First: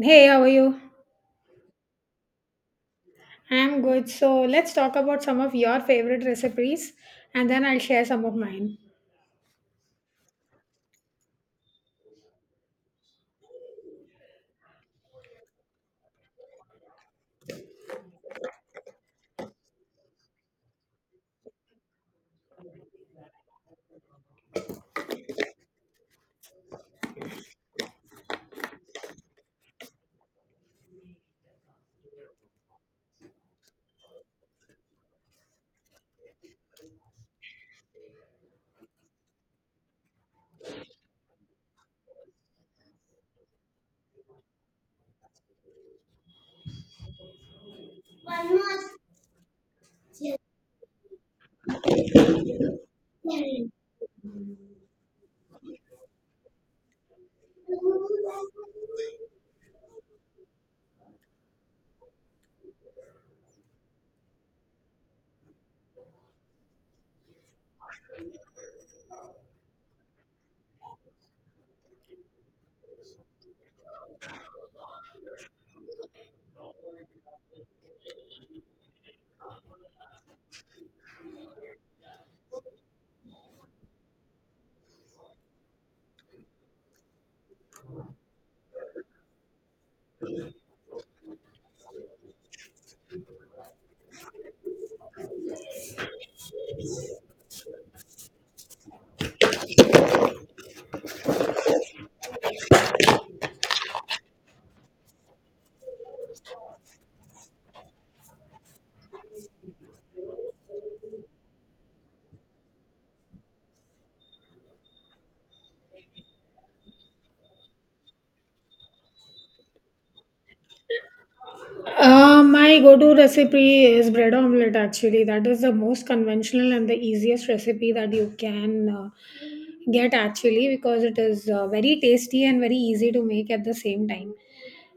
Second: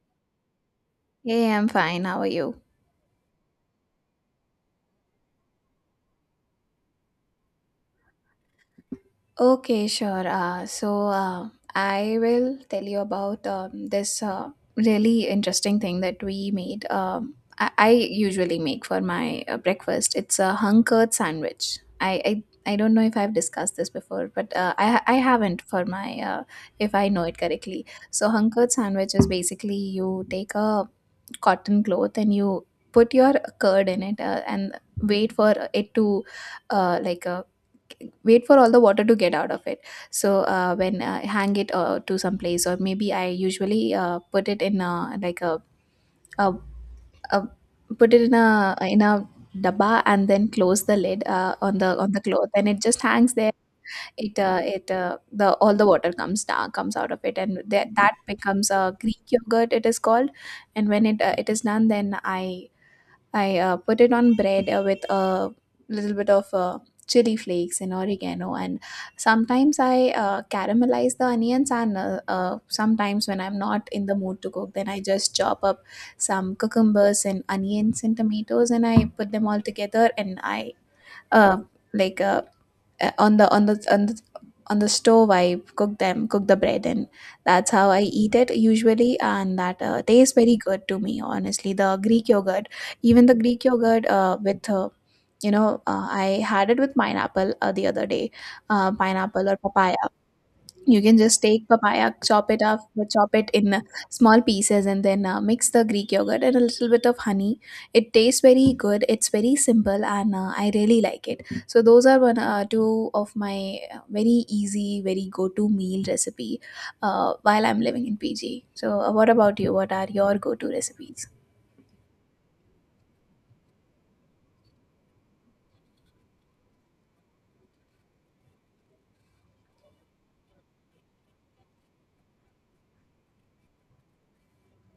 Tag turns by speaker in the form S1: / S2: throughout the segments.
S1: Hey, how are you?
S2: Hey, I'm fine. How are you?
S1: I'm good. So let's talk about some of your favorite recipes and then I'll share some of mine.
S2: Okay, sure. I will tell you about this really interesting thing that we made. I usually make for my breakfast. It's a hung curd sandwich. I don't know if I've discussed this before, but I haven't for my if I know it correctly. So hung curd sandwich is basically you take a cotton cloth and you put your curd in it and wait for it to uh, like uh, wait for all the water to get out of it. So when I hang it to some place, or maybe I usually put it in a, a, put it in a dabba and then close the lid on the cloth, and it just hangs there. It uh, it uh, the all the water comes out of it, and that becomes a Greek yogurt, it is called. And when it is done, then I put it on bread with a little bit of chili flakes and oregano. And sometimes I caramelize the onions. And sometimes when I'm not in the mood to cook, then I just chop up some cucumbers and onions and tomatoes, and I put them all together. And I uh, like on the on the on the on the stove I cook the bread, and that's how I eat it usually. And that tastes very good to me, honestly. The Greek yogurt, even the Greek yogurt with you know I had it with pineapple the other day. Pineapple or papaya, you can just take papaya, chop it up, chop it in small pieces, and then mix the Greek yogurt and a little bit of honey. It tastes very good. It's very simple, and I really like it. So those are one two of my very easy, very go to meal recipe while I'm living in PG. So what about you? What are your go to recipes?
S1: My go-to recipe is bread omelette actually. That is the most conventional and the easiest recipe that you can get actually because it is very tasty and very easy to make at the same time.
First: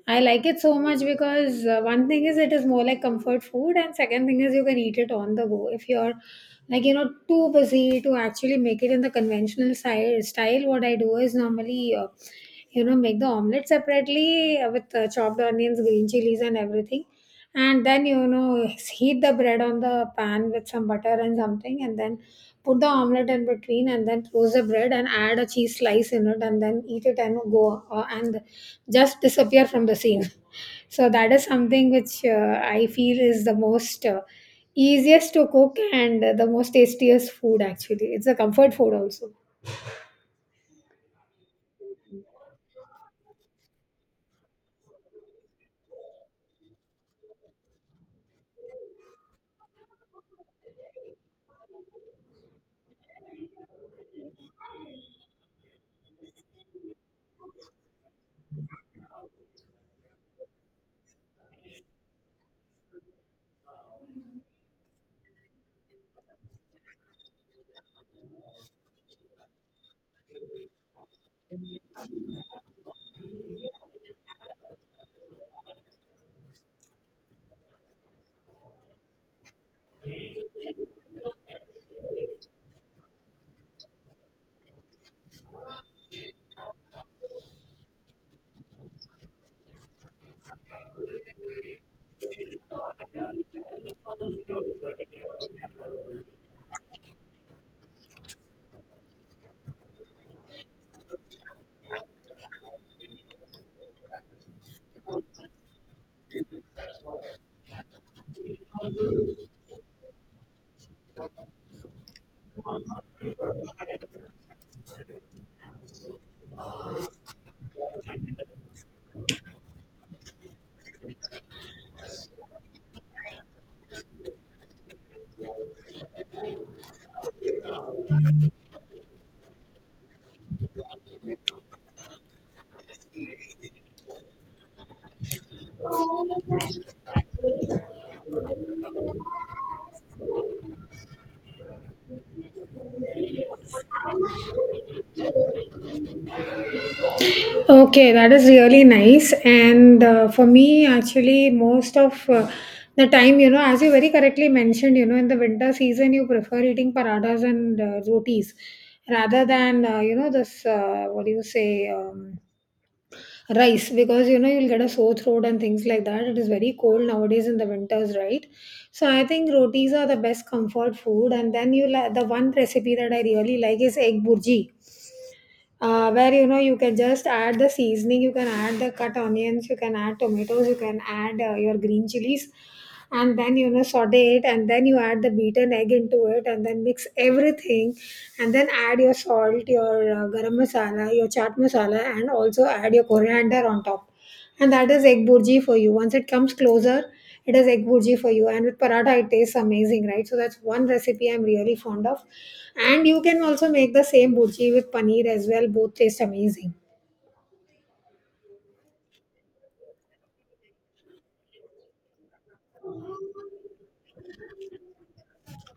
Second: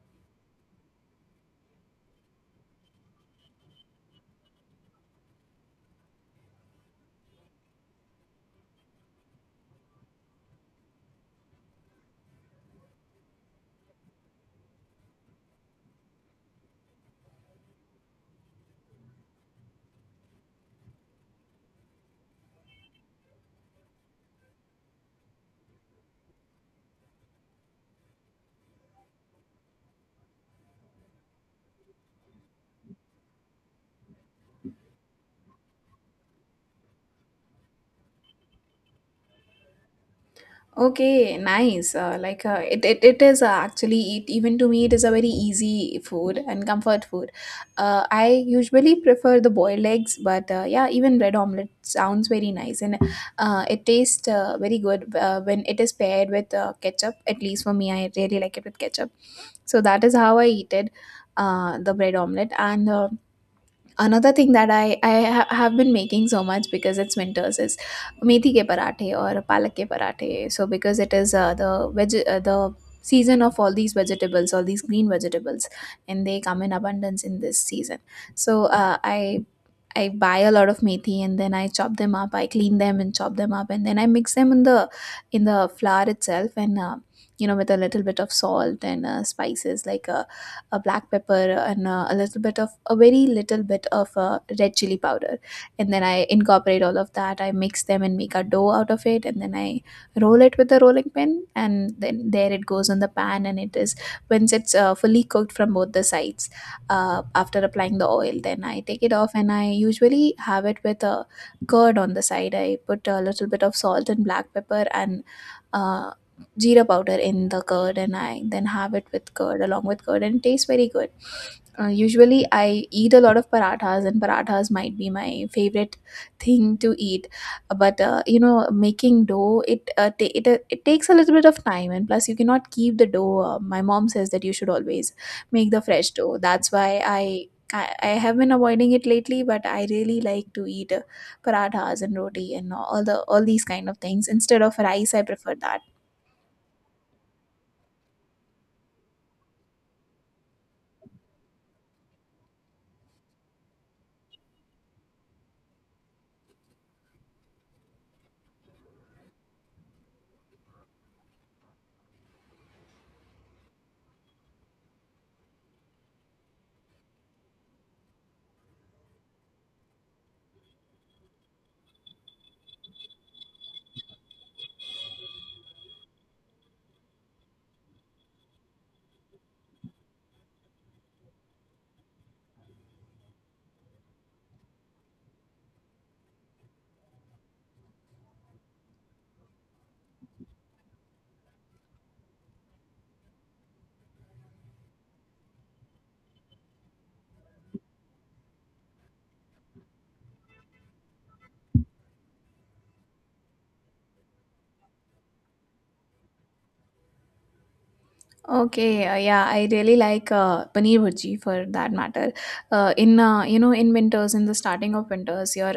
S1: I like it so much because one thing is it is more like comfort food, and second thing is you can eat it on the go. If you're like you know too busy to actually make it in the conventional style, style what I do is normally you know make the omelet separately with chopped onions, green chilies, and everything, and then you know heat the bread on the pan with some butter and something, and then put the omelette in between and then close the bread and add a cheese slice in it and then eat it and go and just disappear from the scene. So that is something which I feel is the most easiest to cook and the most tastiest food actually. It's a comfort food also.
S2: Okay, nice. Like it, it, it is Actually even to me it is a very easy food and comfort food. I usually prefer the boiled eggs, but yeah, even bread omelet sounds very nice, and it tastes very good when it is paired with ketchup. At least for me, I really like it with ketchup. So that is how I eat it, the bread omelet and. Another thing that have been making so much because it's winters is methi ke parathe or palak ke parathe. So because it is the season of all these vegetables, all these green vegetables, and they come in abundance in this season. So uh, I. I buy a lot of methi, and then I chop them up. I clean them and chop them up, and then I mix them in the flour itself, and you know, with a little bit of salt and spices, like a black pepper, and a very little bit of red chili powder. And then I incorporate all of that. I mix them and make a dough out of it. And then I roll it with a rolling pin. And then there it goes on the pan. And it is, once it's fully cooked from both the sides, after applying the oil, then I take it off, and I usually have it with a curd on the side. I put a little bit of salt and black pepper and uh, jeera powder in the curd, and I then have it with curd, along with curd, and it tastes very good. Usually I eat a lot of parathas, and parathas might be my favorite thing to eat. But you know, making dough, it ta- it it takes a little bit of time, and plus you cannot keep the dough. My mom says that you should always make the fresh dough. That's why I have been avoiding it lately, but I really like to eat parathas and roti and all these kind of things. Instead of rice, I prefer that.
S1: Okay, that is really nice. And for me, actually, most of the time, you know, as you very correctly mentioned, you know, in the winter season, you prefer eating paradas and rotis rather than, you know, this, what do you say, rice, because, you know, you'll get a sore throat and things like that. It is very cold nowadays in the winters, right? So I think rotis are the best comfort food. And then you like the one recipe that I really like is egg burji, where you know you can just add the seasoning, you can add the cut onions, you can add tomatoes, you can add your green chilies, and then you know saute it, and then you add the beaten egg into it and then mix everything, and then add your salt, your garam masala, your chaat masala, and also add your coriander on top, and that is egg burji for you. Once it comes closer, it is egg burji for you. And with paratha, it tastes amazing, right? So that's one recipe I'm really fond of. And you can also make the same burji with paneer as well. Both taste amazing.
S2: Okay, yeah, I really like paneer bhurji for that matter. In You know, in winters, in the starting of winters, your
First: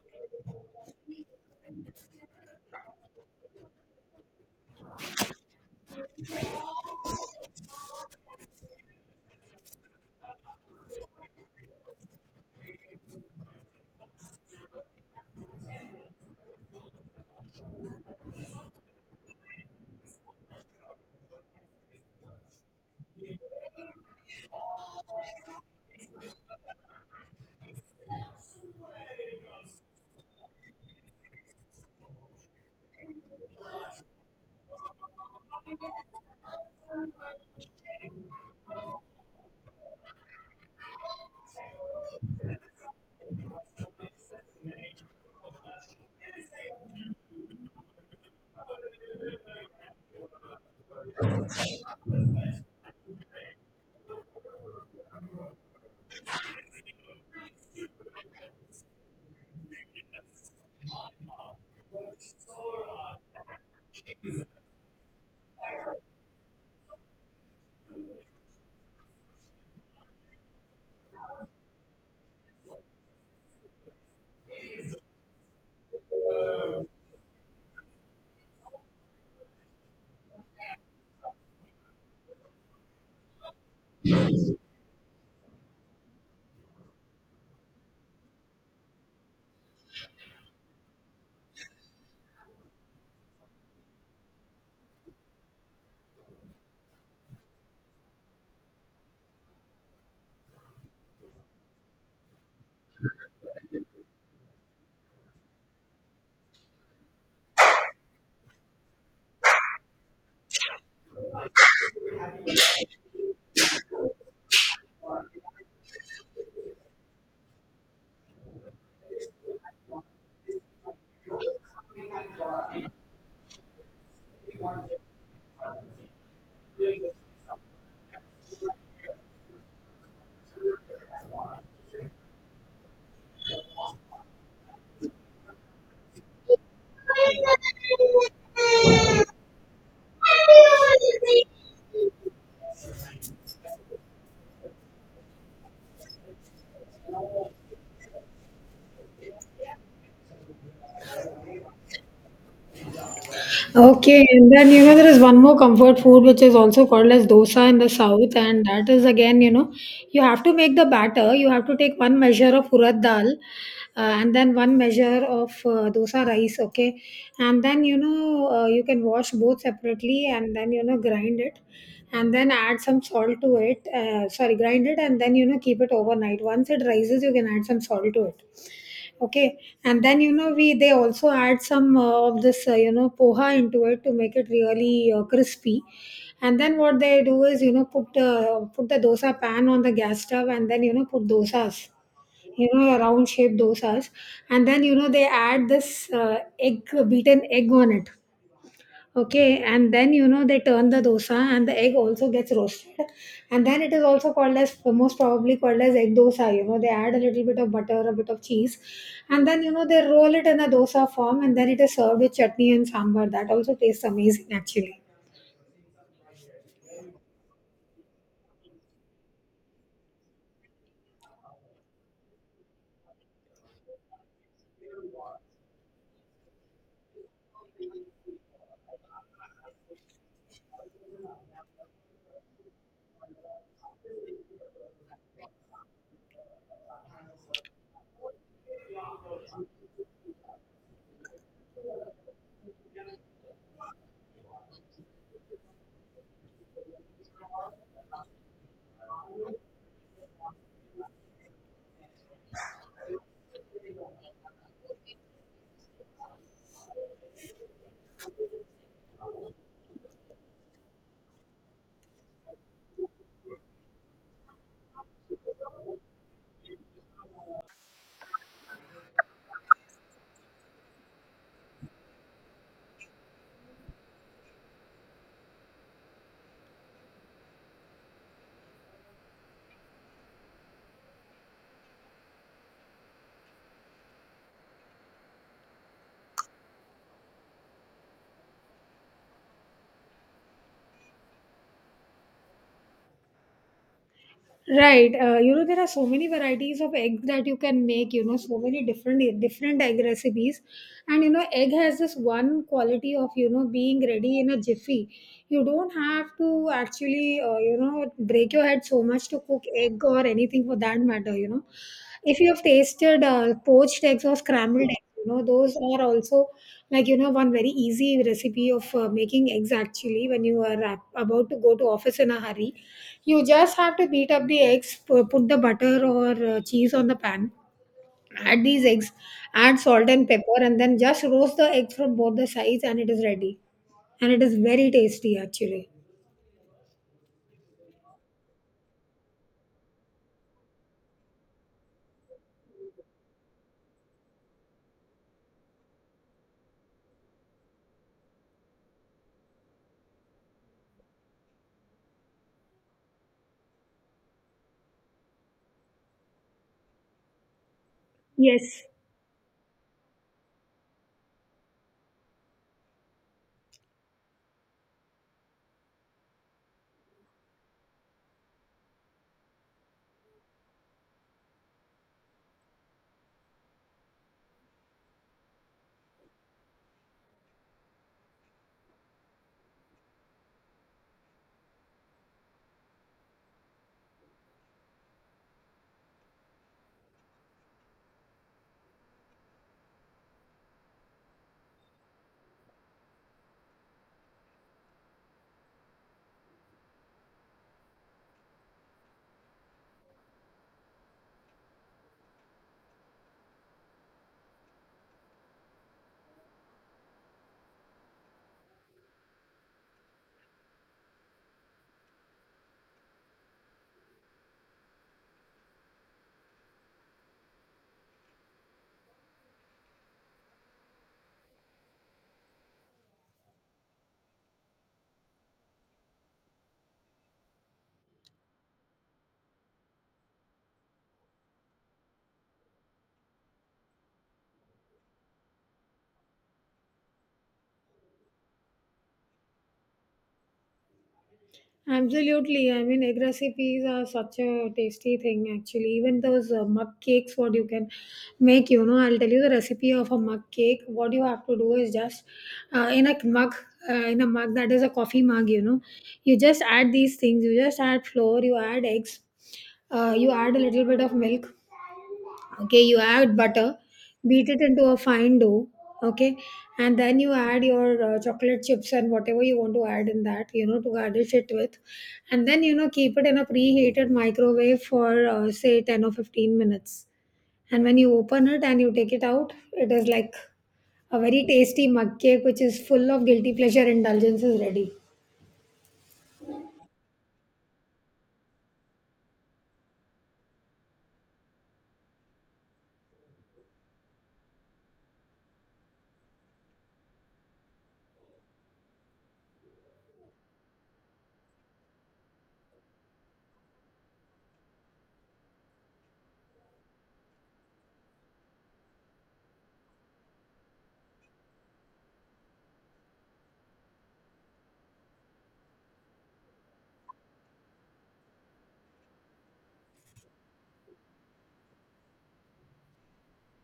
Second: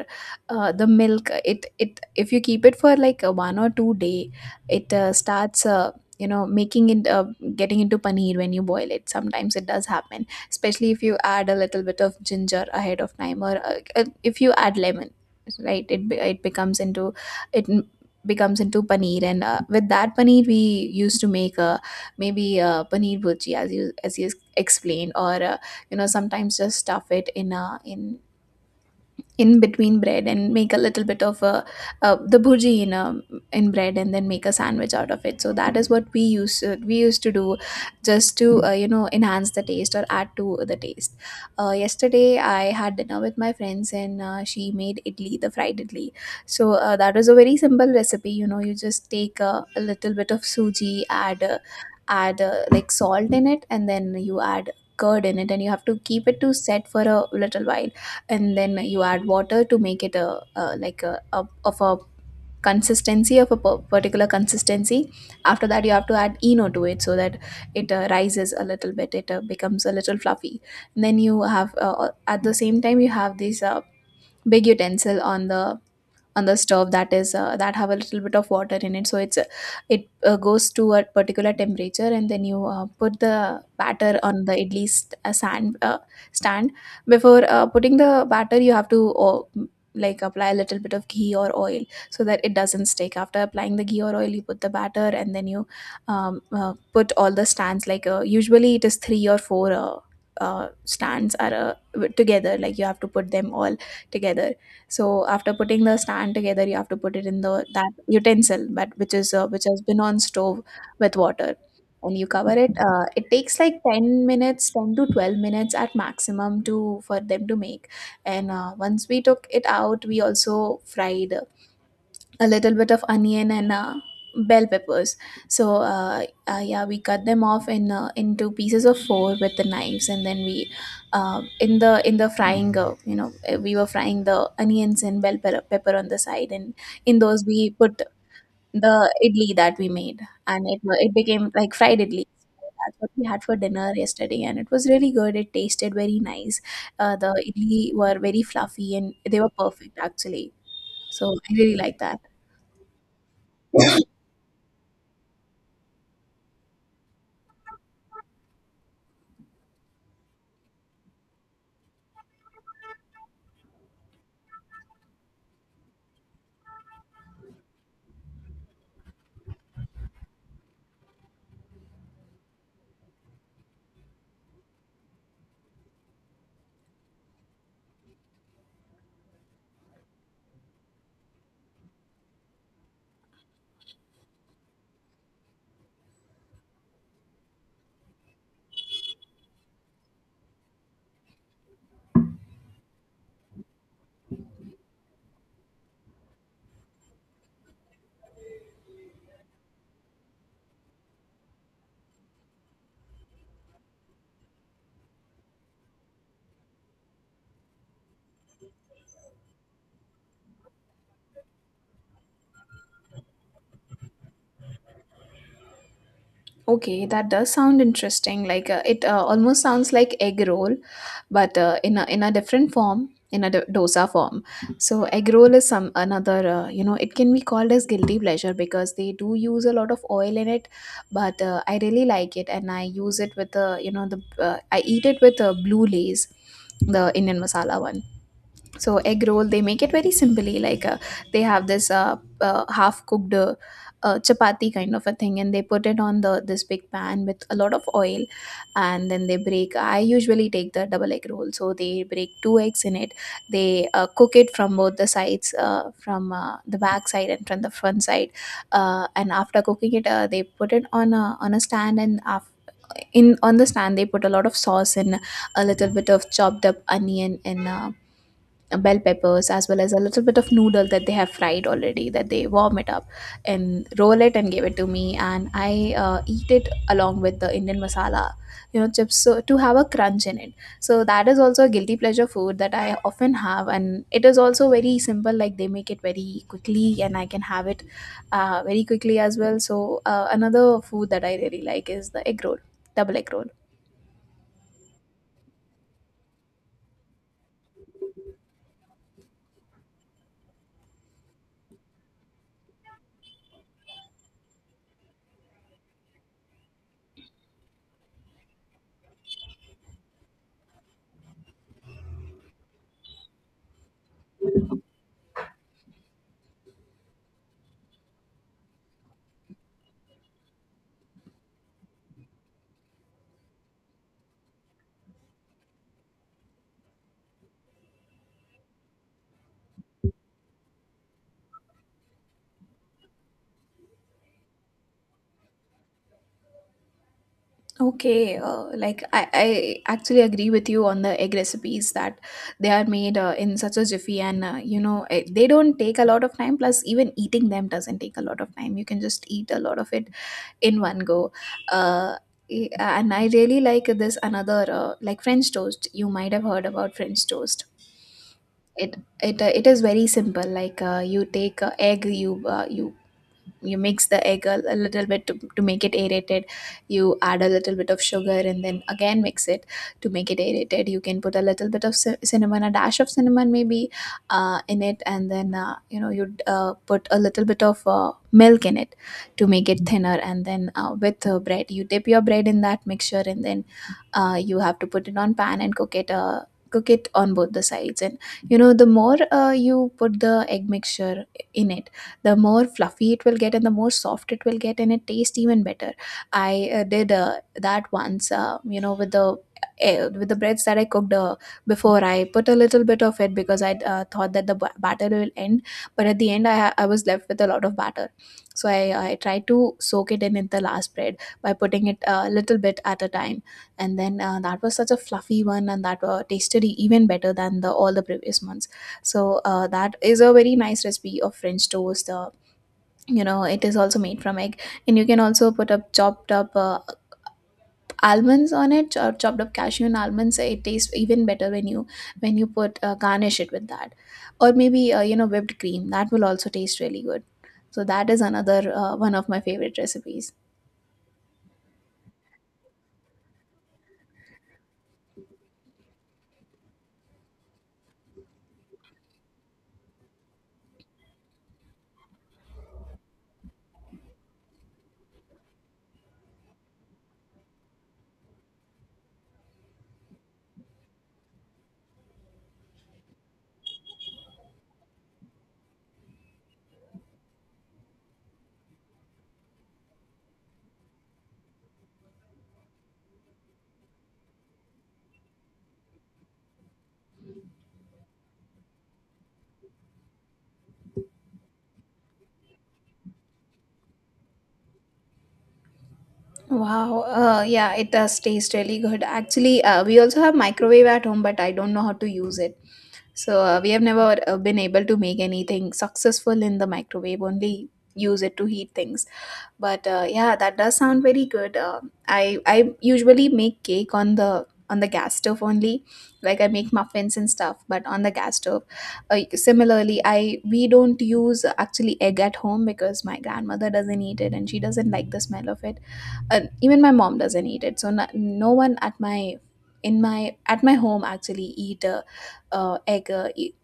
S2: the milk, it it if you keep it for like a 1 or 2 day, it starts you know, making it, getting into paneer when you boil it. Sometimes it does happen, especially if you add a little bit of ginger ahead of time, or if you add lemon, right? It becomes into it becomes into paneer, and with that paneer, we used to make a maybe paneer bhurji, as you explained, or you know, sometimes just stuff it in a in in between bread and make a little bit of the bhurji in a, in bread, and then make a sandwich out of it. So that is what we used to do just to you know, enhance the taste or add to the taste. Yesterday I had dinner with my friends, and she made idli, the fried idli. So that was a very simple recipe. You know, you just take a little bit of suji, add like salt in it, and then you add curd in it, and you have to keep it to set for a little while. And then you add water to make it a like a of a consistency of a particular consistency. After that, you have to add eno to it so that it rises a little bit, it becomes a little fluffy. And then you have at the same time, you have this big utensil on the stove, that is that have a little bit of water in it. So it goes to a particular temperature, and then you put the batter on the idli st- sand stand. Before putting the batter, you have to apply a little bit of ghee or oil so that it doesn't stick. After applying the ghee or oil, you put the batter, and then you put all the stands, like usually it is 3 or 4 stands are together, like you have to put them all together. So after putting the stand together, you have to put it in the that utensil, but which is which has been on stove with water, and you cover it. It takes like 10 minutes, 10 to 12 minutes at maximum, to for them to make. And once we took it out, we also fried a little bit of onion and bell peppers. Yeah, we cut them off in into pieces of four with the knives, and then we in the frying you know, we were frying the onions and bell pepper on the side, and in those we put the idli that we made, and it became like fried idli. That's what we had for dinner yesterday, and it was really good. It tasted very nice. The idli were very fluffy, and they were perfect actually. So I really like that.
S1: Okay, and then you know there is one more comfort food which is also called as dosa in the south, and that is again you know you have to make the batter. You have to take one measure of urad dal, and then one measure of dosa rice. Okay, and then you know you can wash both separately, and then you know grind it, and then add some salt to it. Sorry, grind it, and then you know keep it overnight. Once it rises, you can add some salt to it. Okay. And then you know we they also add some of this you know poha into it to make it really crispy, and then what they do is you know put the dosa pan on the gas stove and then you know put dosas, you know round shaped dosas, and then you know they add this egg, beaten egg on it. Okay, and then you know they turn the dosa and the egg also gets roasted, and then it is also called as most probably called as egg dosa. You know they add a little bit of butter, a bit of cheese, and then you know they roll it in a dosa form, and then it is served with chutney and sambar. That also tastes amazing, actually.
S2: Okay, that does sound interesting. Like it almost sounds like egg roll, but in a different form, in a dosa form. So egg roll is some another. You know, it can be called as guilty pleasure because they do use a lot of oil in it, but I really like it, and I use it with the, you know, the I eat it with blue lays, the Indian masala one. So egg roll, they make it very simply. Like they have this half cooked chapati kind of a thing, and they put it on the this big pan with a lot of oil, and then they break. I usually take the double egg roll, so they break 2 eggs in it. They cook it from both the sides, from the back side and from the front side, and after cooking it, they put it on a stand and. After, in on the stand, they put a lot of sauce and a little bit of chopped up onion and bell peppers, as well as a little bit of noodle that they have fried already, that they warm it up and roll it and give it to me, and I eat it along with the Indian masala you know chips so to have a crunch in it. So that is also a guilty pleasure food that I often have, and it is also very simple. Like they make it very quickly and I can have it very quickly as well. So another food that I really like is the egg roll, double egg roll.
S1: Right. You know, there are so many varieties of eggs that you can make, you know, so many different egg recipes. And you know, egg has this one quality of, you know, being ready in a jiffy. You don't have to actually, you know, break your head so much to cook egg or anything for that matter, you know. If you have tasted poached eggs or scrambled eggs, you know, those are also like, you know, one very easy recipe of making eggs actually when you are about to go to office in a hurry. You just have to beat up the eggs, put the butter or cheese on the pan, add these eggs, add salt and pepper, and then just roast the eggs from both the sides, and it is ready. And it is very tasty, actually.
S2: Okay, like I actually agree with you on the egg recipes that they are made in such a jiffy, and you know it, they don't take a lot of time. Plus, even eating them doesn't take a lot of time. You can just eat a lot of it in one go. Uh, and I really like this another like French toast. You might have heard about French toast.
S1: Yes.
S2: It is very simple. Like you take egg, you mix the egg a little bit to make it aerated. You add a little bit of sugar and then again mix it to make it aerated. You can put a little bit of cinnamon, a dash of cinnamon maybe, in it. And then you know, you'd put a little bit of milk in it to make it thinner. And then with bread, you dip your bread in that mixture, and then you have to put it on pan and cook it, cook it on both the sides. And you know, the more you put the egg mixture in it, the more fluffy it will get and the more soft it will get, and it tastes even better. I did that once, you know, with the with the breads that I cooked before, I put a little bit of it because I thought that the batter will end. But at the end, I was left with a lot of batter. So I tried to soak it in the last bread, by putting it a little bit at a time. And then that was such a fluffy one, and that tasted even better than the all the previous ones. So that is a very nice recipe of French toast. You know, it is also made from egg. And you can also put up chopped up almonds on it, or chopped up cashew and almonds. It tastes even better when you, when you put garnish it with that. Or maybe you know, whipped cream, that will also taste really good. So that is another one of my favorite recipes.
S1: Absolutely. I mean, egg recipes are such a tasty thing, actually. Even those mug cakes, what you can make, you know, I'll tell you the recipe of a mug cake. What you have to do is just uh, in a mug, in a mug that is a coffee mug, you know, you just add these things. You just add flour, you add eggs, you add a little bit of milk, okay, you add butter, beat it into a fine dough. Okay, and then you add your chocolate chips and whatever you want to add in that you know to garnish it with, and then you know keep it in a preheated microwave for say 10 or 15 minutes, and when you open it and you take it out it is like a very tasty mug cake which is full of guilty pleasure indulgence is ready.
S2: Wow, yeah, it does taste really good. Actually, we also have microwave at home, but I don't know how to use it. So we have never been able to make anything successful in the microwave. Only use it to heat things. But yeah, that does sound very good. I usually make cake on the gas stove only. Like I make muffins and stuff, but on the gas stove. Similarly, I, we don't use actually egg at home because my grandmother doesn't eat it and she doesn't like the smell of it. Even my mom doesn't eat it. So no, no one at my, in my, at my home actually eat egg, uh, e-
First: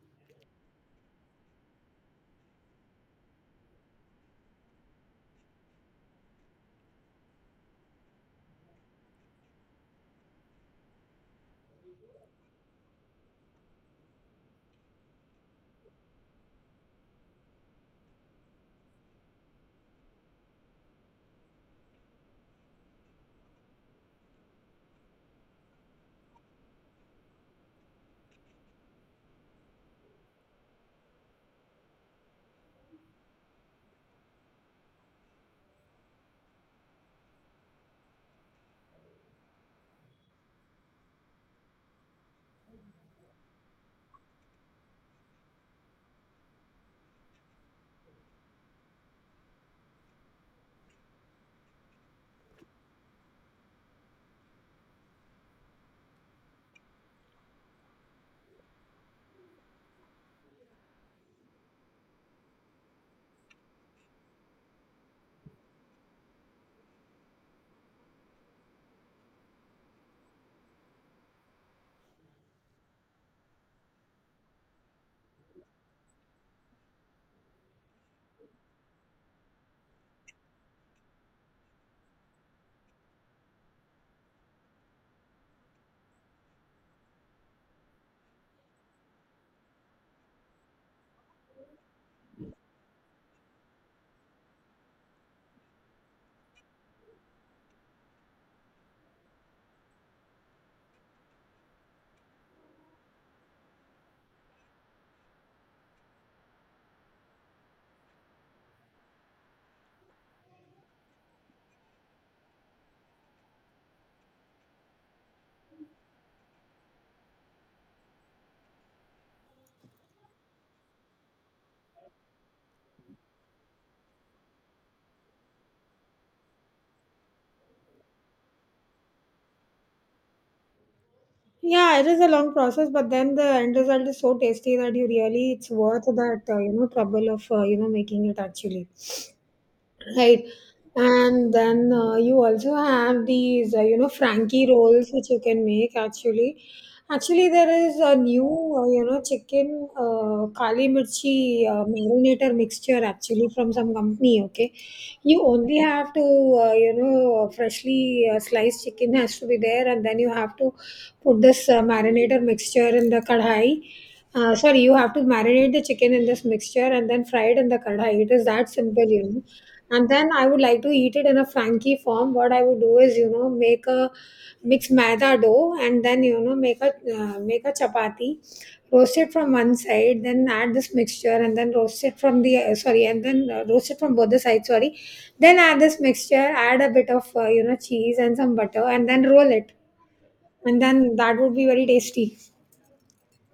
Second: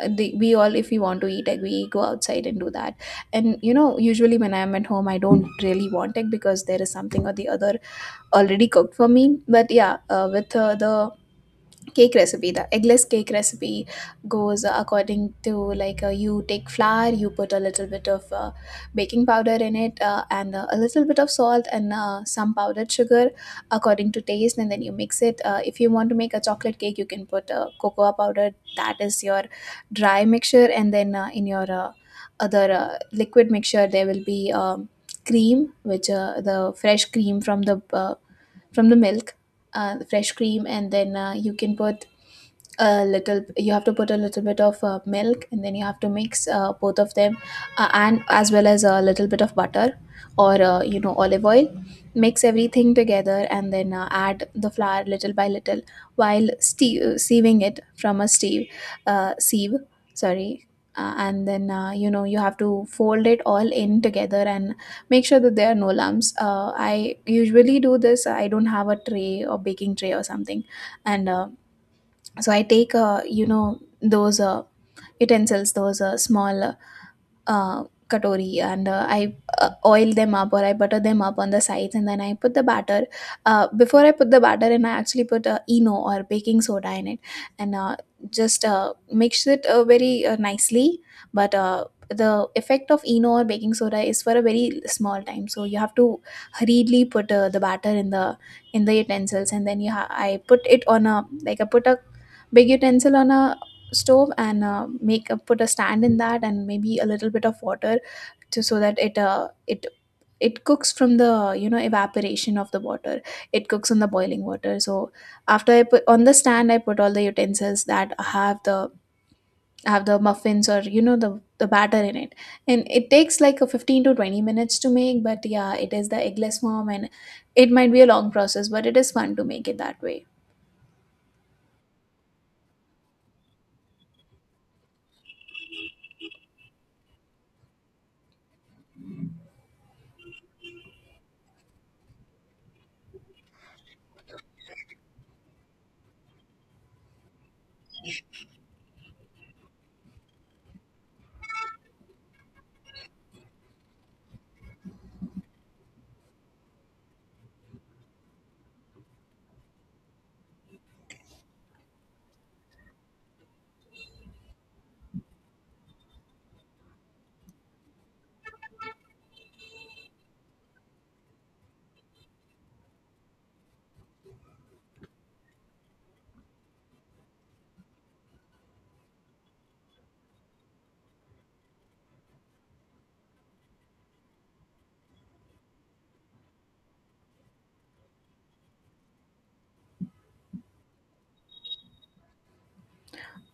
S2: uh, they, we all, if we want to eat egg, we go outside and do that. And you know, usually when I'm at home, I don't really want egg because there is something or the other already cooked for me. But yeah, with the cake recipe, the eggless cake recipe goes according to, like, you take flour, you put a little bit of baking powder in it, and a little bit of salt and some powdered sugar according to taste. And then you mix it. If you want to make a chocolate cake, you can put cocoa powder. That is your dry mixture. And then in your other liquid mixture, there will be cream, which the fresh cream from the, from the milk, fresh cream. And then you can put a little, you have to put a little bit of milk, and then you have to mix both of them, and as well as a little bit of butter or you know, olive oil. Mix everything together, and then add the flour little by little while sieving it from a sieve. Sieve sorry And then you know, you have to fold it all in together and make sure that there are no lumps. I usually do this, I don't have a tray or baking tray or something. And So I take, you know, those utensils, those small katori, and I oil them up or I butter them up on the sides, and then I put the batter. Before I put the batter in, I actually put Eno or baking soda in it, and just mix it very nicely. But the effect of Eno or baking soda is for a very small time, so you have to hurriedly put the batter in the, in the utensils. And then I put it on a, like I put a big utensil on a stove and make a, put a stand in that, and maybe a little bit of water to, so that it it, it cooks from the, you know, evaporation of the water. It cooks on the boiling water. So after I put on the stand, I put all the utensils that have the, have the muffins or, you know, the batter in it. And it takes like a 15 to 20 minutes to make. But yeah, it is the eggless form, and it might be a long process, but it is fun to make it that way.
S1: Yeah, it is a long process, but then the end result is so tasty that you really it's worth that you know trouble of you know making it actually. Right. And then you also have these you know frankie rolls which you can make actually. Actually there is a new you know chicken kali mirchi marinator mixture actually from some company. Okay, you only have to you know freshly sliced chicken has to be there, and then you have to put this marinator mixture in the kadhai. Uh, sorry, you have to marinate the chicken in this mixture and then fry it in the kadhai. It is that simple, you know. And then I would like to eat it in a flanky form. What I would do is, you know, make a mix maida dough and then you know make a make a chapati, roast it from one side, then add this mixture and then roast it from the sorry, and then roast it from both the sides. Sorry, then add this mixture, add a bit of you know cheese and some butter, and then roll it, and then that would be very tasty.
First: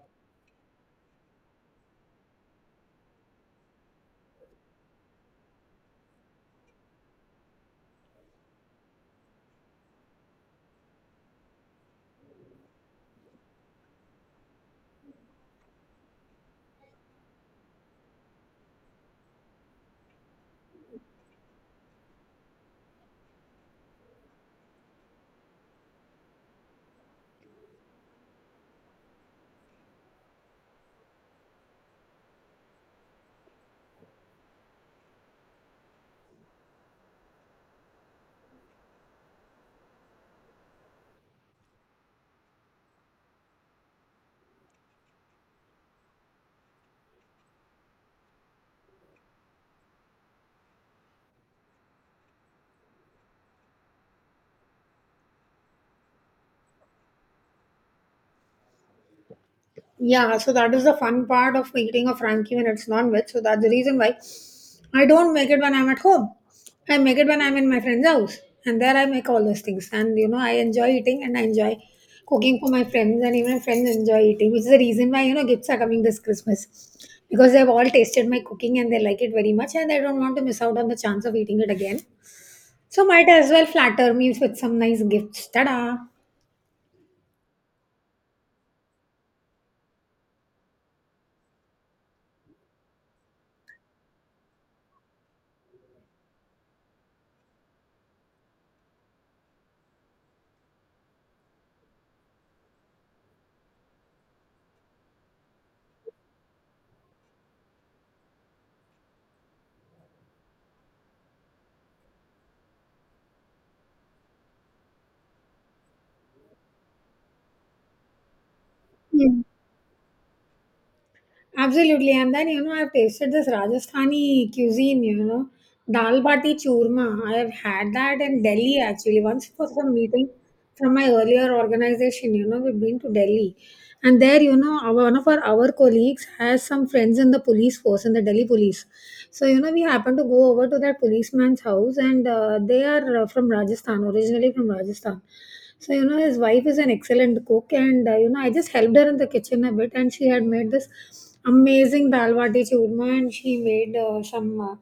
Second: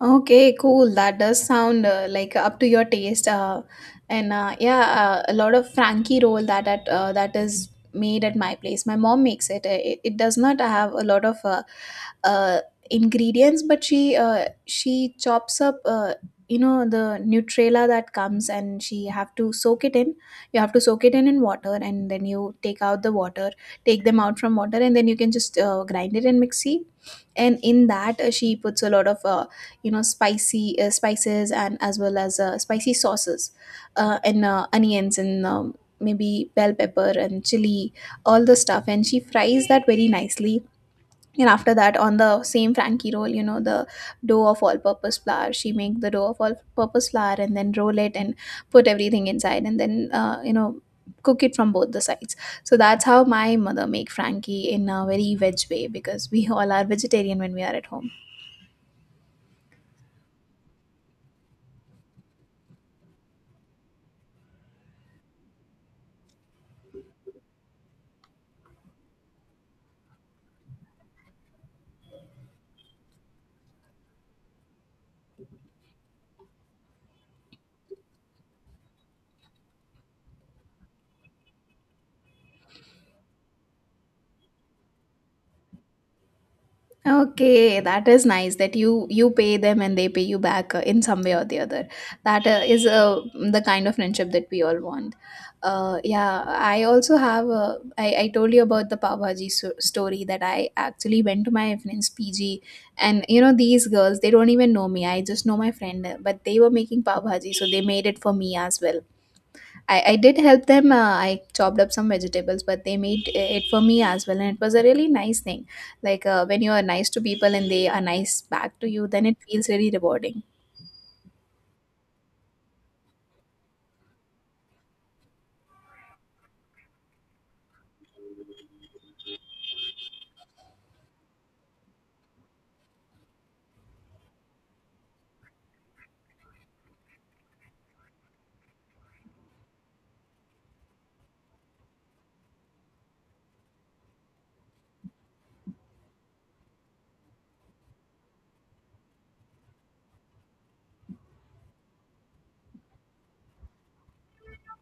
S2: Okay, cool. That does sound like up to your taste. And yeah, a lot of Frankie roll that at, that is made at my place. My mom makes it. It, it does not have a lot of uh, ingredients, but she chops up. You know, the Nutrela that comes, and she have to soak it in. You have to soak it in water, and then you take out the water, take them out from water, and then you can just grind it in mixie. And in that, she puts a lot of you know, spicy spices, and as well as spicy sauces, and onions, and maybe bell pepper and chili, all the stuff. And she fries that very nicely. And after that, on the same frankie roll, you know, the dough of all purpose flour, she make the dough of all purpose flour, and then roll it and put everything inside, and then you know, cook it from both the sides. So that's how my mother make frankie in a very veg way, because we all are vegetarian when we are at home.
S1: Yeah, so that is the fun part of eating a Frankie when it's non-veg. So that's the reason why I don't make it when I'm at home. I make it when I'm in my friend's house. And there I make all those things. And you know, I enjoy eating and I enjoy cooking for my friends and even friends enjoy eating, which is the reason why, you know, gifts are coming this Christmas. Because they've all tasted my cooking and they like it very much and I don't want to miss out on the chance of eating it again. So might as well flatter me with some nice gifts. Ta-da!
S2: Okay, that is nice that you pay them and they pay you back in some way or the other. That is, the kind of friendship that we all want. Yeah, I also have. I told you about the Pav Bhaji story that I actually went to my friend's PG, and you know, these girls, they don't even know me. I just know my friend, but they were making Pav Bhaji, so they made it for me as well. I did help them. I chopped up some vegetables, but they made it for me as well. And it was a really nice thing. Like when you are nice to people and they are nice back to you, then it feels really rewarding.
S1: Absolutely. And then, you know, I've tasted this Rajasthani cuisine, you know, dal bati churma. I have had that in Delhi actually. Once for some meeting from my earlier organization, you know, we've been to Delhi. And there, you know, one of our colleagues has some friends in the police force, in the Delhi police. So, you know, we happened to go over to that policeman's house, and they are from Rajasthan, originally from Rajasthan. So, you know, his wife is an excellent cook, and you know, I just helped her in the kitchen a bit, and she had made this amazing dal bati churma, and she made some,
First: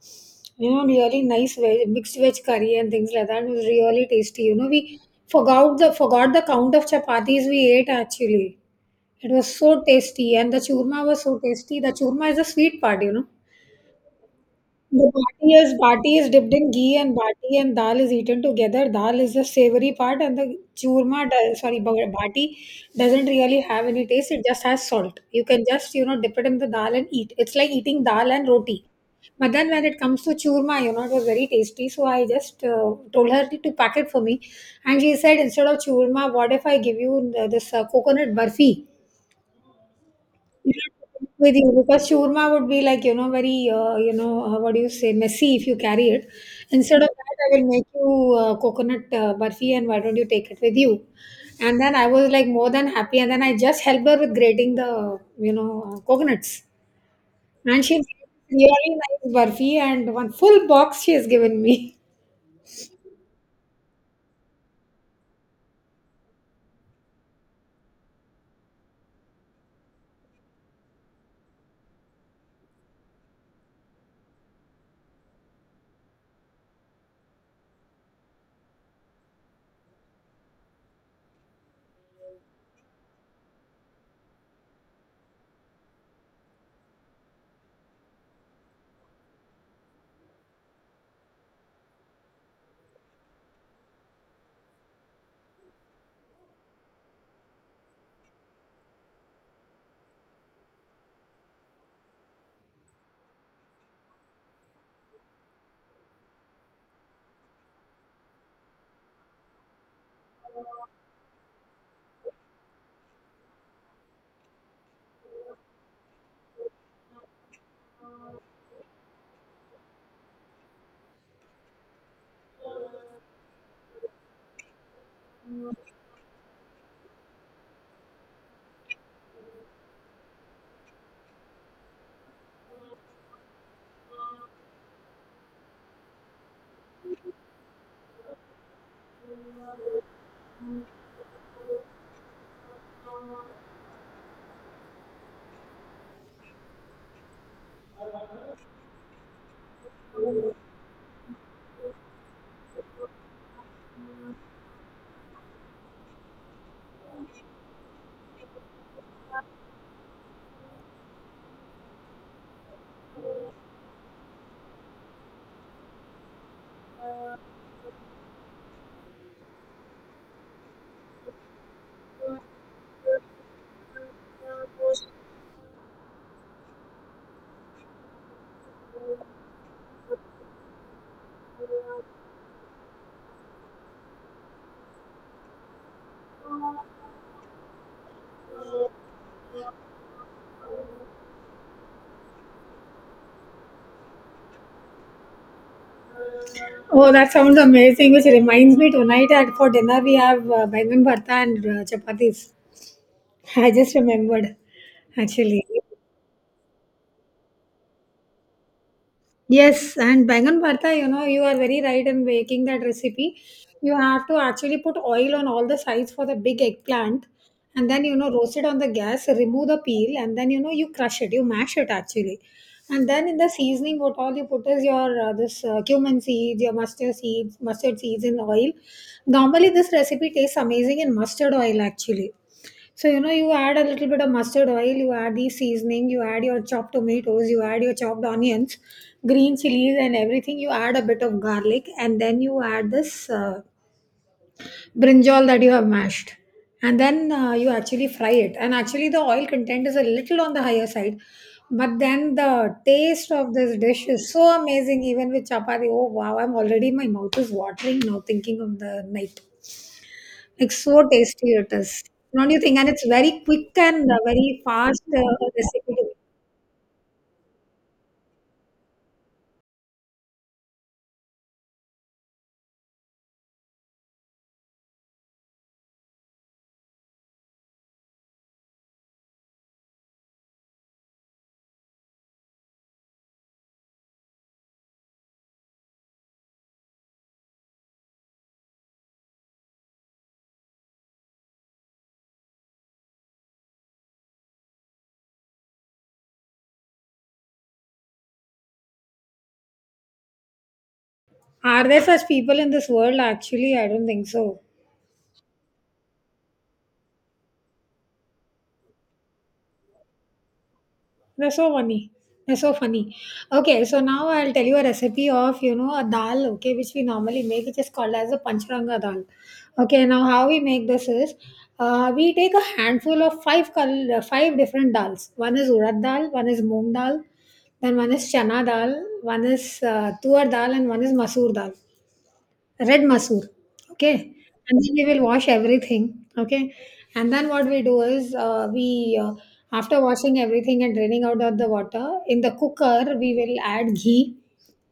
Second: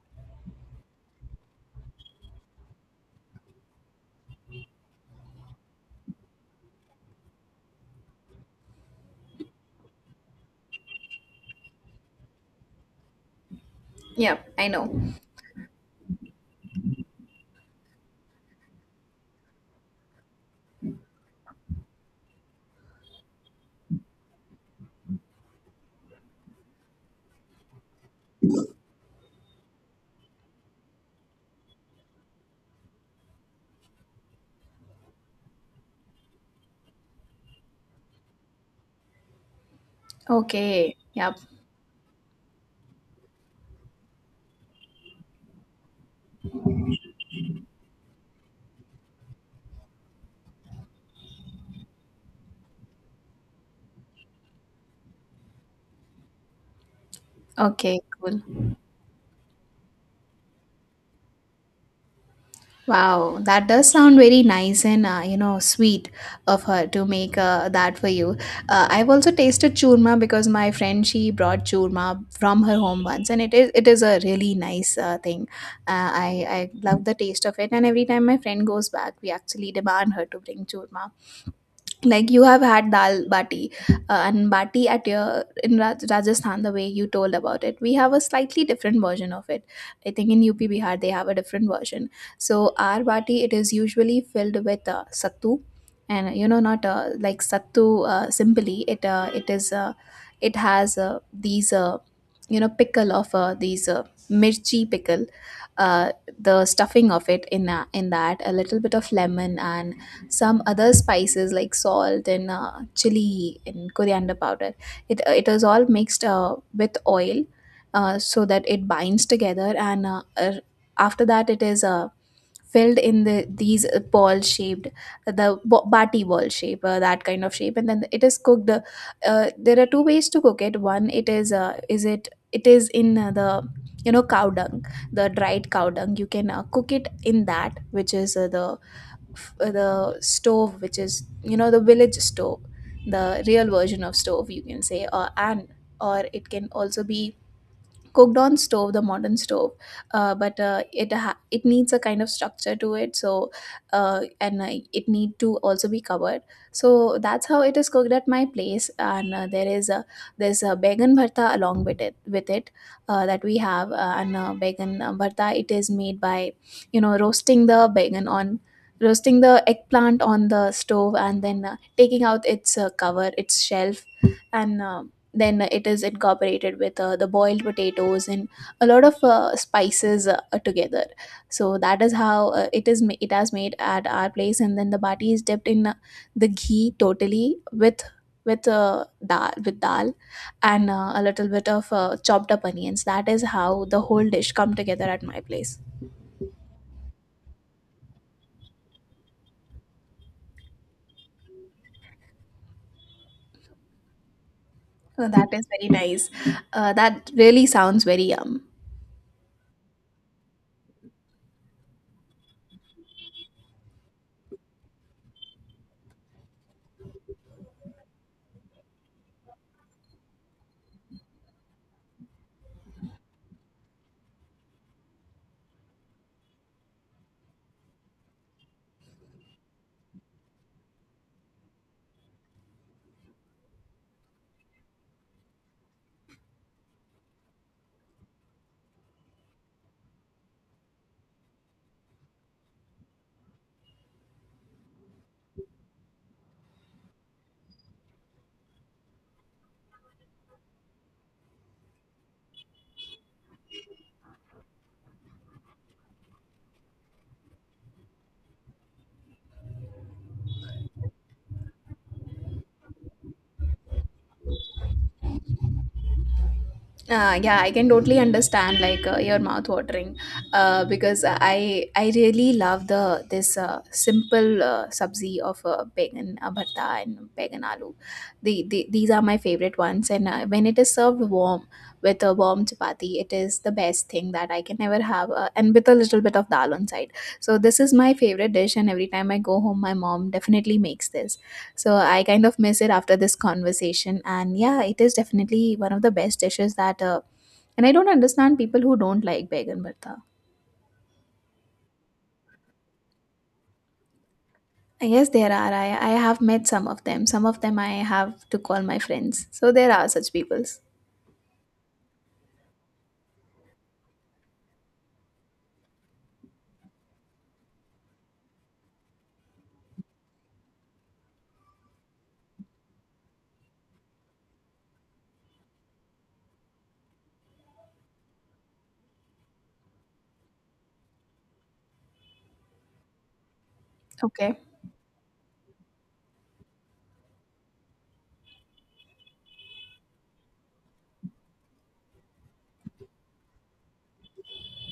S1: you know, really nice veg, mixed veg curry and things like that. It was really tasty. You know, we forgot the count of chapatis we ate actually. It was so tasty, and the churma was so tasty. The churma is a sweet part, you know.
S2: Yep, I know.
S1: The bati is dipped in ghee and bati and dal is eaten together. Dal is the savory part, and the churma, bati doesn't really have any taste. It just has salt. You can just you know dip it in the dal and eat. It's like eating dal and roti. But then when it comes to churma, you know, it was very tasty. So I just told her to pack it for me, and she said, instead of churma, what if I give you this coconut burfi?
S2: Okay. Yep.
S1: With you, because shawarma would be, like, very, what do you say, messy if you carry it. Instead of that, I will make you coconut burfi, and why don't you take it with you? And then I was, like, more than happy, and then I just helped her with grating the coconuts. And she
S2: Okay,
S1: made
S2: cool.
S1: really nice burfi, and one full box she has given me.
S2: Wow, that does sound very nice and you know, sweet of her to make that for you. I've also tasted churma because my friend, she brought churma from her home once, and it is, it is a really nice thing. Uh, I I love the taste of it, and every time my friend goes back, we actually demand her to bring churma like you have had dal bati and bati at your in Rajasthan the way you told about it. We have a slightly different version of it. I think in UP Bihar they have a different version. So our bati, it is usually filled with sattu, and you know not like sattu, simply it is it has these pickle of these mirchi pickle, uh, the stuffing of it in that, a little bit of lemon and some other spices like salt and chili and coriander powder. It is all mixed with oil, so that it binds together. And After that, it is filled in the these ball shaped, bati ball shape, that kind of shape, and then it is cooked. There are two ways to cook it. One, it is in the cow dung, the dried cow dung. You can cook it in that, which is the the stove, which is the village stove, the real version of stove, you can say. Or and or it can also be cooked on stove, the modern stove. But it needs a kind of structure to it, so and it need to also be covered. So that's how it is cooked at my place. And there's a began bharta along with it that we have. And Began bharta, it is made by you know roasting the began on roasting the eggplant on the stove, and then taking out its cover, its shelf, and then it is incorporated with the boiled potatoes and a lot of spices together. So that is how it has made at our place, and then the bati is dipped in the ghee totally with dal with dal and a little bit of chopped up onions. That is how the whole dish come together at my place.
S1: Oh, that sounds amazing. Which reminds me, tonight at for dinner we have bangan bharta and chapatis. I just remembered,
S2: So that
S1: actually.
S2: is very nice. That really sounds very yum.
S1: Yes, and bangan bharta, you are very right in making that recipe. You have to actually put oil on all the sides for the big eggplant, and then, roast it on the gas, remove the peel, and then, you crush it, you mash it, actually. And then in the seasoning, what all you put is your this cumin seeds, your mustard seeds in oil. Normally, this recipe tastes amazing in mustard oil, actually. So, you add a little bit of mustard oil, you add the seasoning, you add your chopped tomatoes, you add your chopped onions, green chilies, and everything. You add a bit of garlic, and then you add this brinjal that you have mashed. And then you actually fry it. And actually, the oil content is a little on the higher side. But then the taste of this dish is so amazing, even with chapati. Oh, wow, my mouth is watering now thinking of the night. Like, so tasty it is. Don't you think? And it's very quick and very fast recipe to make.
S2: Yeah, I can totally understand like your mouth watering, because I really love the this simple sabzi of began bharta and began aloo. These are my favorite ones, and when it is served warm with a warm chapati, it is the best thing that I can ever have, and with a little bit of dal on side. So this is my favorite dish, and every time I go home, my mom definitely makes this. So I kind of miss it after this conversation. And yeah, it is definitely one of the best dishes that. And I don't understand people who don't like Began Bharta.
S1: Are there such people in this world? Actually, I don't think so.
S2: I guess there are. I have met some of them. Some of them I have to call my friends. So there are such peoples.
S1: They're so funny. They're so funny. Okay, so now I'll tell you a recipe of a dal. Okay, which we normally make, which is called as a pancharanga dal. Okay, now how we make this is, we take a handful of five different dals. One is urad dal, one is moong dal, then one is chana dal, one is tuar dal, and one is masoor dal. Red masoor. Okay.
S2: Okay.
S1: And then we will wash everything. Okay. And then what we do is, we after washing everything and draining out of the water in the cooker, we will add ghee.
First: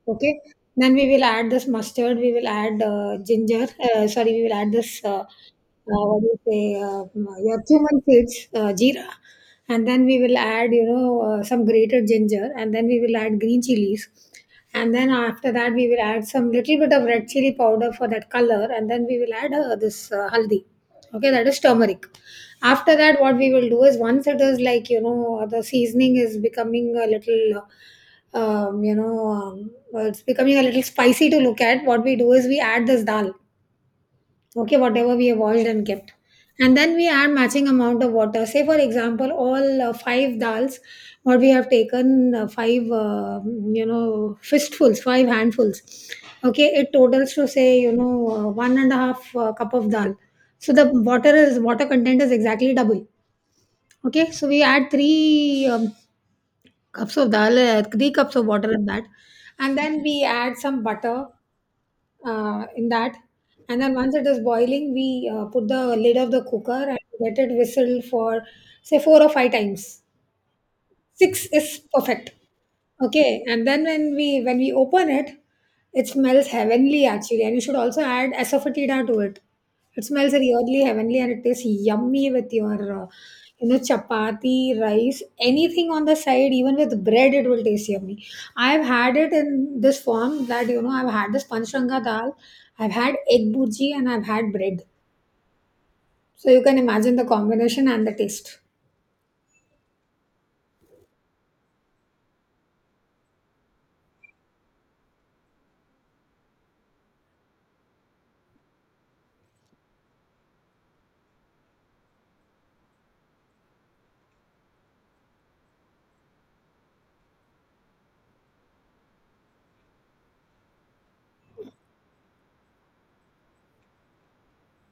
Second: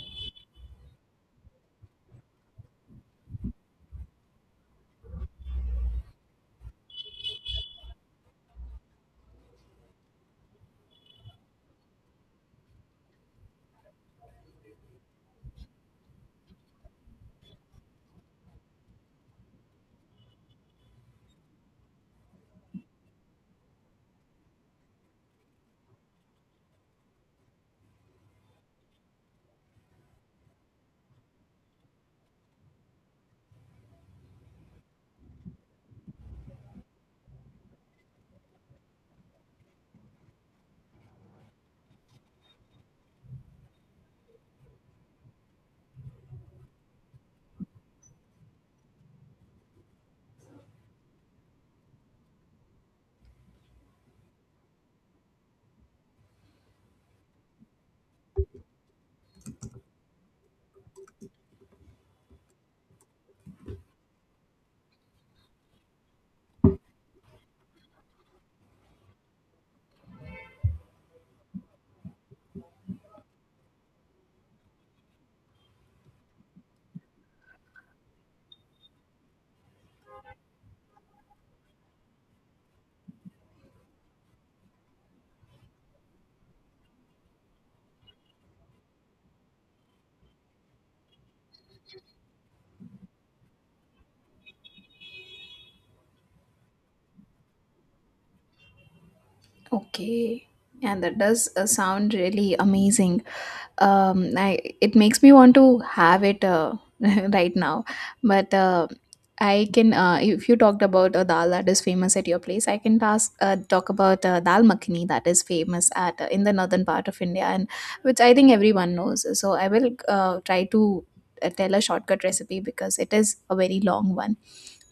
S1: Okay. Then we will add this mustard, we will add ginger, sorry, we will add this, what do you say, your cumin seeds, jeera. And then we will add, some grated ginger, and then we will add green chilies. And then after that, we will add some little bit of red chili powder for that color, and then we will add this haldi. Okay, that is turmeric. After that, what we will do is, once it is, like, the seasoning is becoming a little, well, it's becoming a little spicy to look at, what we do is we add this dal. Okay, whatever we have boiled and kept. And then we add matching amount of water. Say, for example, all five dals what we have taken, five fistfuls, five handfuls. Okay, it totals to, say, one and a half cup of dal. So the water is water content is exactly double. Okay, so we add three cups of dal, 3 cups of water in that. And then we add some butter, in that. And then once it is boiling, we put the lid of the cooker and let it whistle for, say, four or five times. Six is perfect. Okay, and then when we open it, it smells heavenly, actually, and you should also add asafoetida to it. It smells really heavenly, and it tastes yummy with your uh, chapati, rice, anything on the side. Even with bread it will taste yummy. I've had it in this form that, I've had this panchranga dal, I've had egg burji, and I've had bread. So you can imagine the combination and the taste.
S2: Okay. And that does sound really amazing. I it makes me want to have it right now, but I can, if you talked about a dal that is famous at your place, I can talk about dal makhani that is famous at in the northern part of India, and which I think everyone knows. So I will try to tell a shortcut recipe because it is a very long one.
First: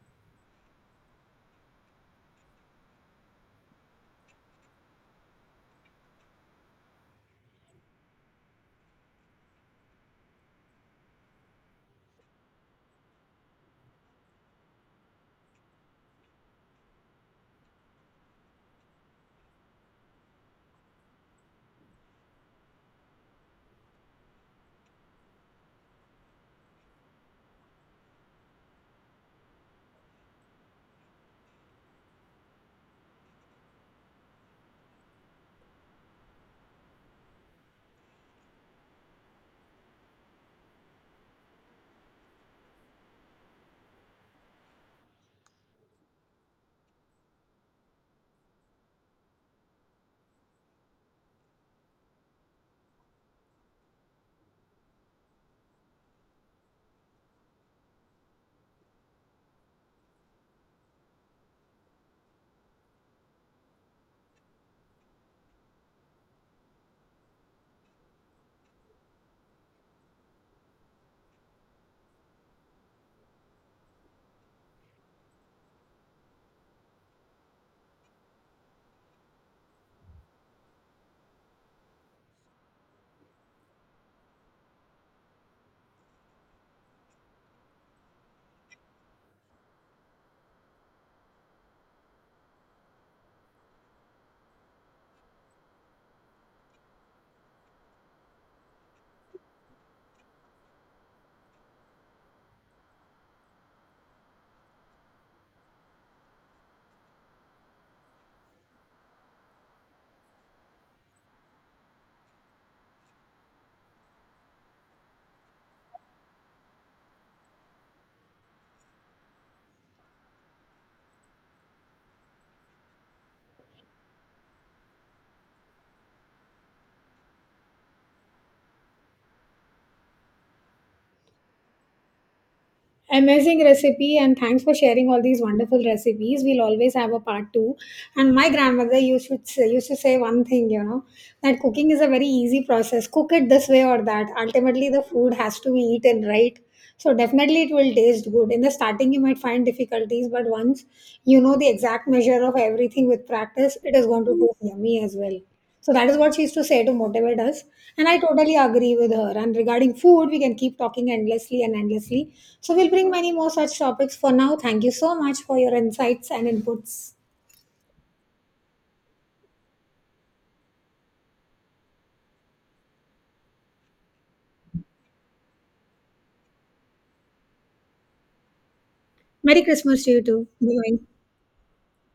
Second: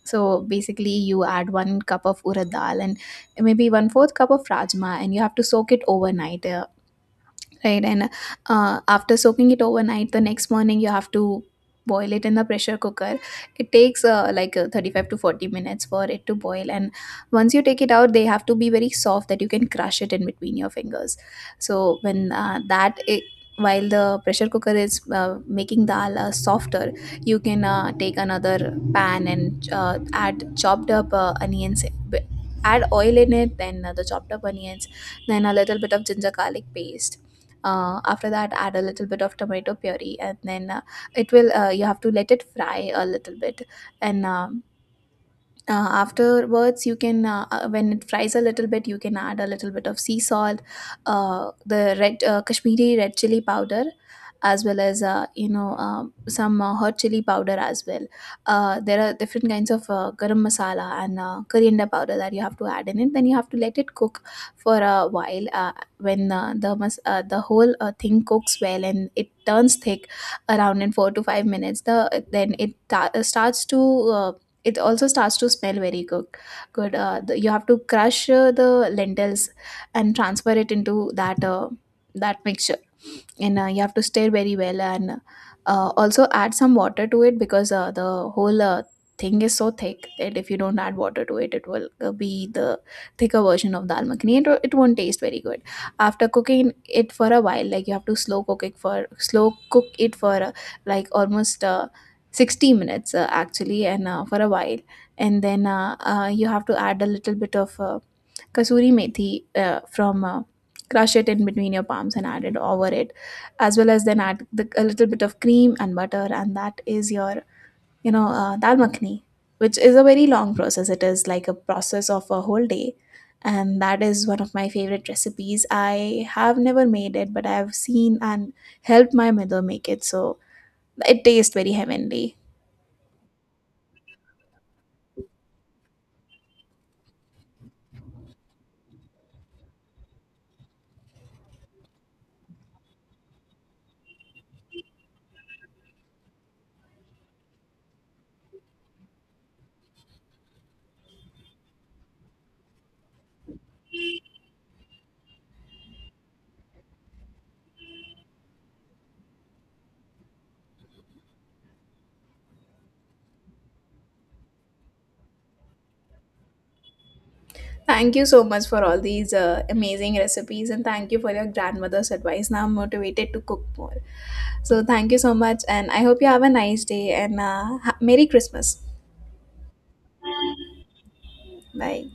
S2: So basically, you add one cup of urad dal and maybe one fourth cup of rajma, and you have to soak it overnight. Right. And after soaking it overnight, the next morning you have to boil it in the pressure cooker. It takes 35 to 40 minutes for it to boil, and once you take it out, they have to be very soft that you can crush it in between your fingers. So when that I while the pressure cooker is making dal softer, you can take another pan and add chopped up onions, add oil in it, then the chopped up onions, then a little bit of ginger garlic paste. After that, add a little bit of tomato puree, and then it will you have to let it fry a little bit. And Afterwards, you can, when it fries a little bit, you can add a little bit of sea salt, the red kashmiri red chili powder, as well as some hot chili powder as well. There are different kinds of garam masala and coriander powder that you have to add in it, then you have to let it cook for a while. The whole thing cooks well and it turns thick around in 4 to 5 minutes, then it starts to, uh, it also starts to smell very good. You have to crush the lentils and transfer it into that mixture, and you have to stir very well, and also add some water to it, because the whole thing is so thick that if you don't add water to it, it will be the thicker version of dal makhani. It won't taste very good. After cooking it for a while, like you have to slow cook it for like almost 60 minutes actually, and for a while. And then you have to add a little bit of kasuri methi, from crush it in between your palms and add it over it, as well as then add a little bit of cream and butter, and that is your dal makhni, which is a very long process. It is like a process of a whole day, and that is one of my favorite recipes. I have never made it, but I have seen and helped my mother make it, so it tastes very heavenly.
S1: Amazing recipe, and thanks for sharing all these wonderful recipes. We'll always have a part two. And my grandmother used to say one thing, that cooking is a very easy process. Cook it this way or that. Ultimately, the food has to be eaten, right? So definitely, it will taste good. In the starting, you might find difficulties, but once you know the exact measure of everything with practice, it is going to taste yummy as well. So that is what she used to say to motivate us. And I totally agree with her. And regarding food, we can keep talking endlessly and endlessly. So we'll bring many more such topics for now. Thank you so much for your insights and inputs.
S2: Thank you so much for all these amazing recipes, and thank you for your grandmother's advice. Now I'm motivated to cook more. So thank you so much, and I hope you have a nice day and Merry Christmas.
S1: Merry Christmas to you too. Bye.
S2: Bye.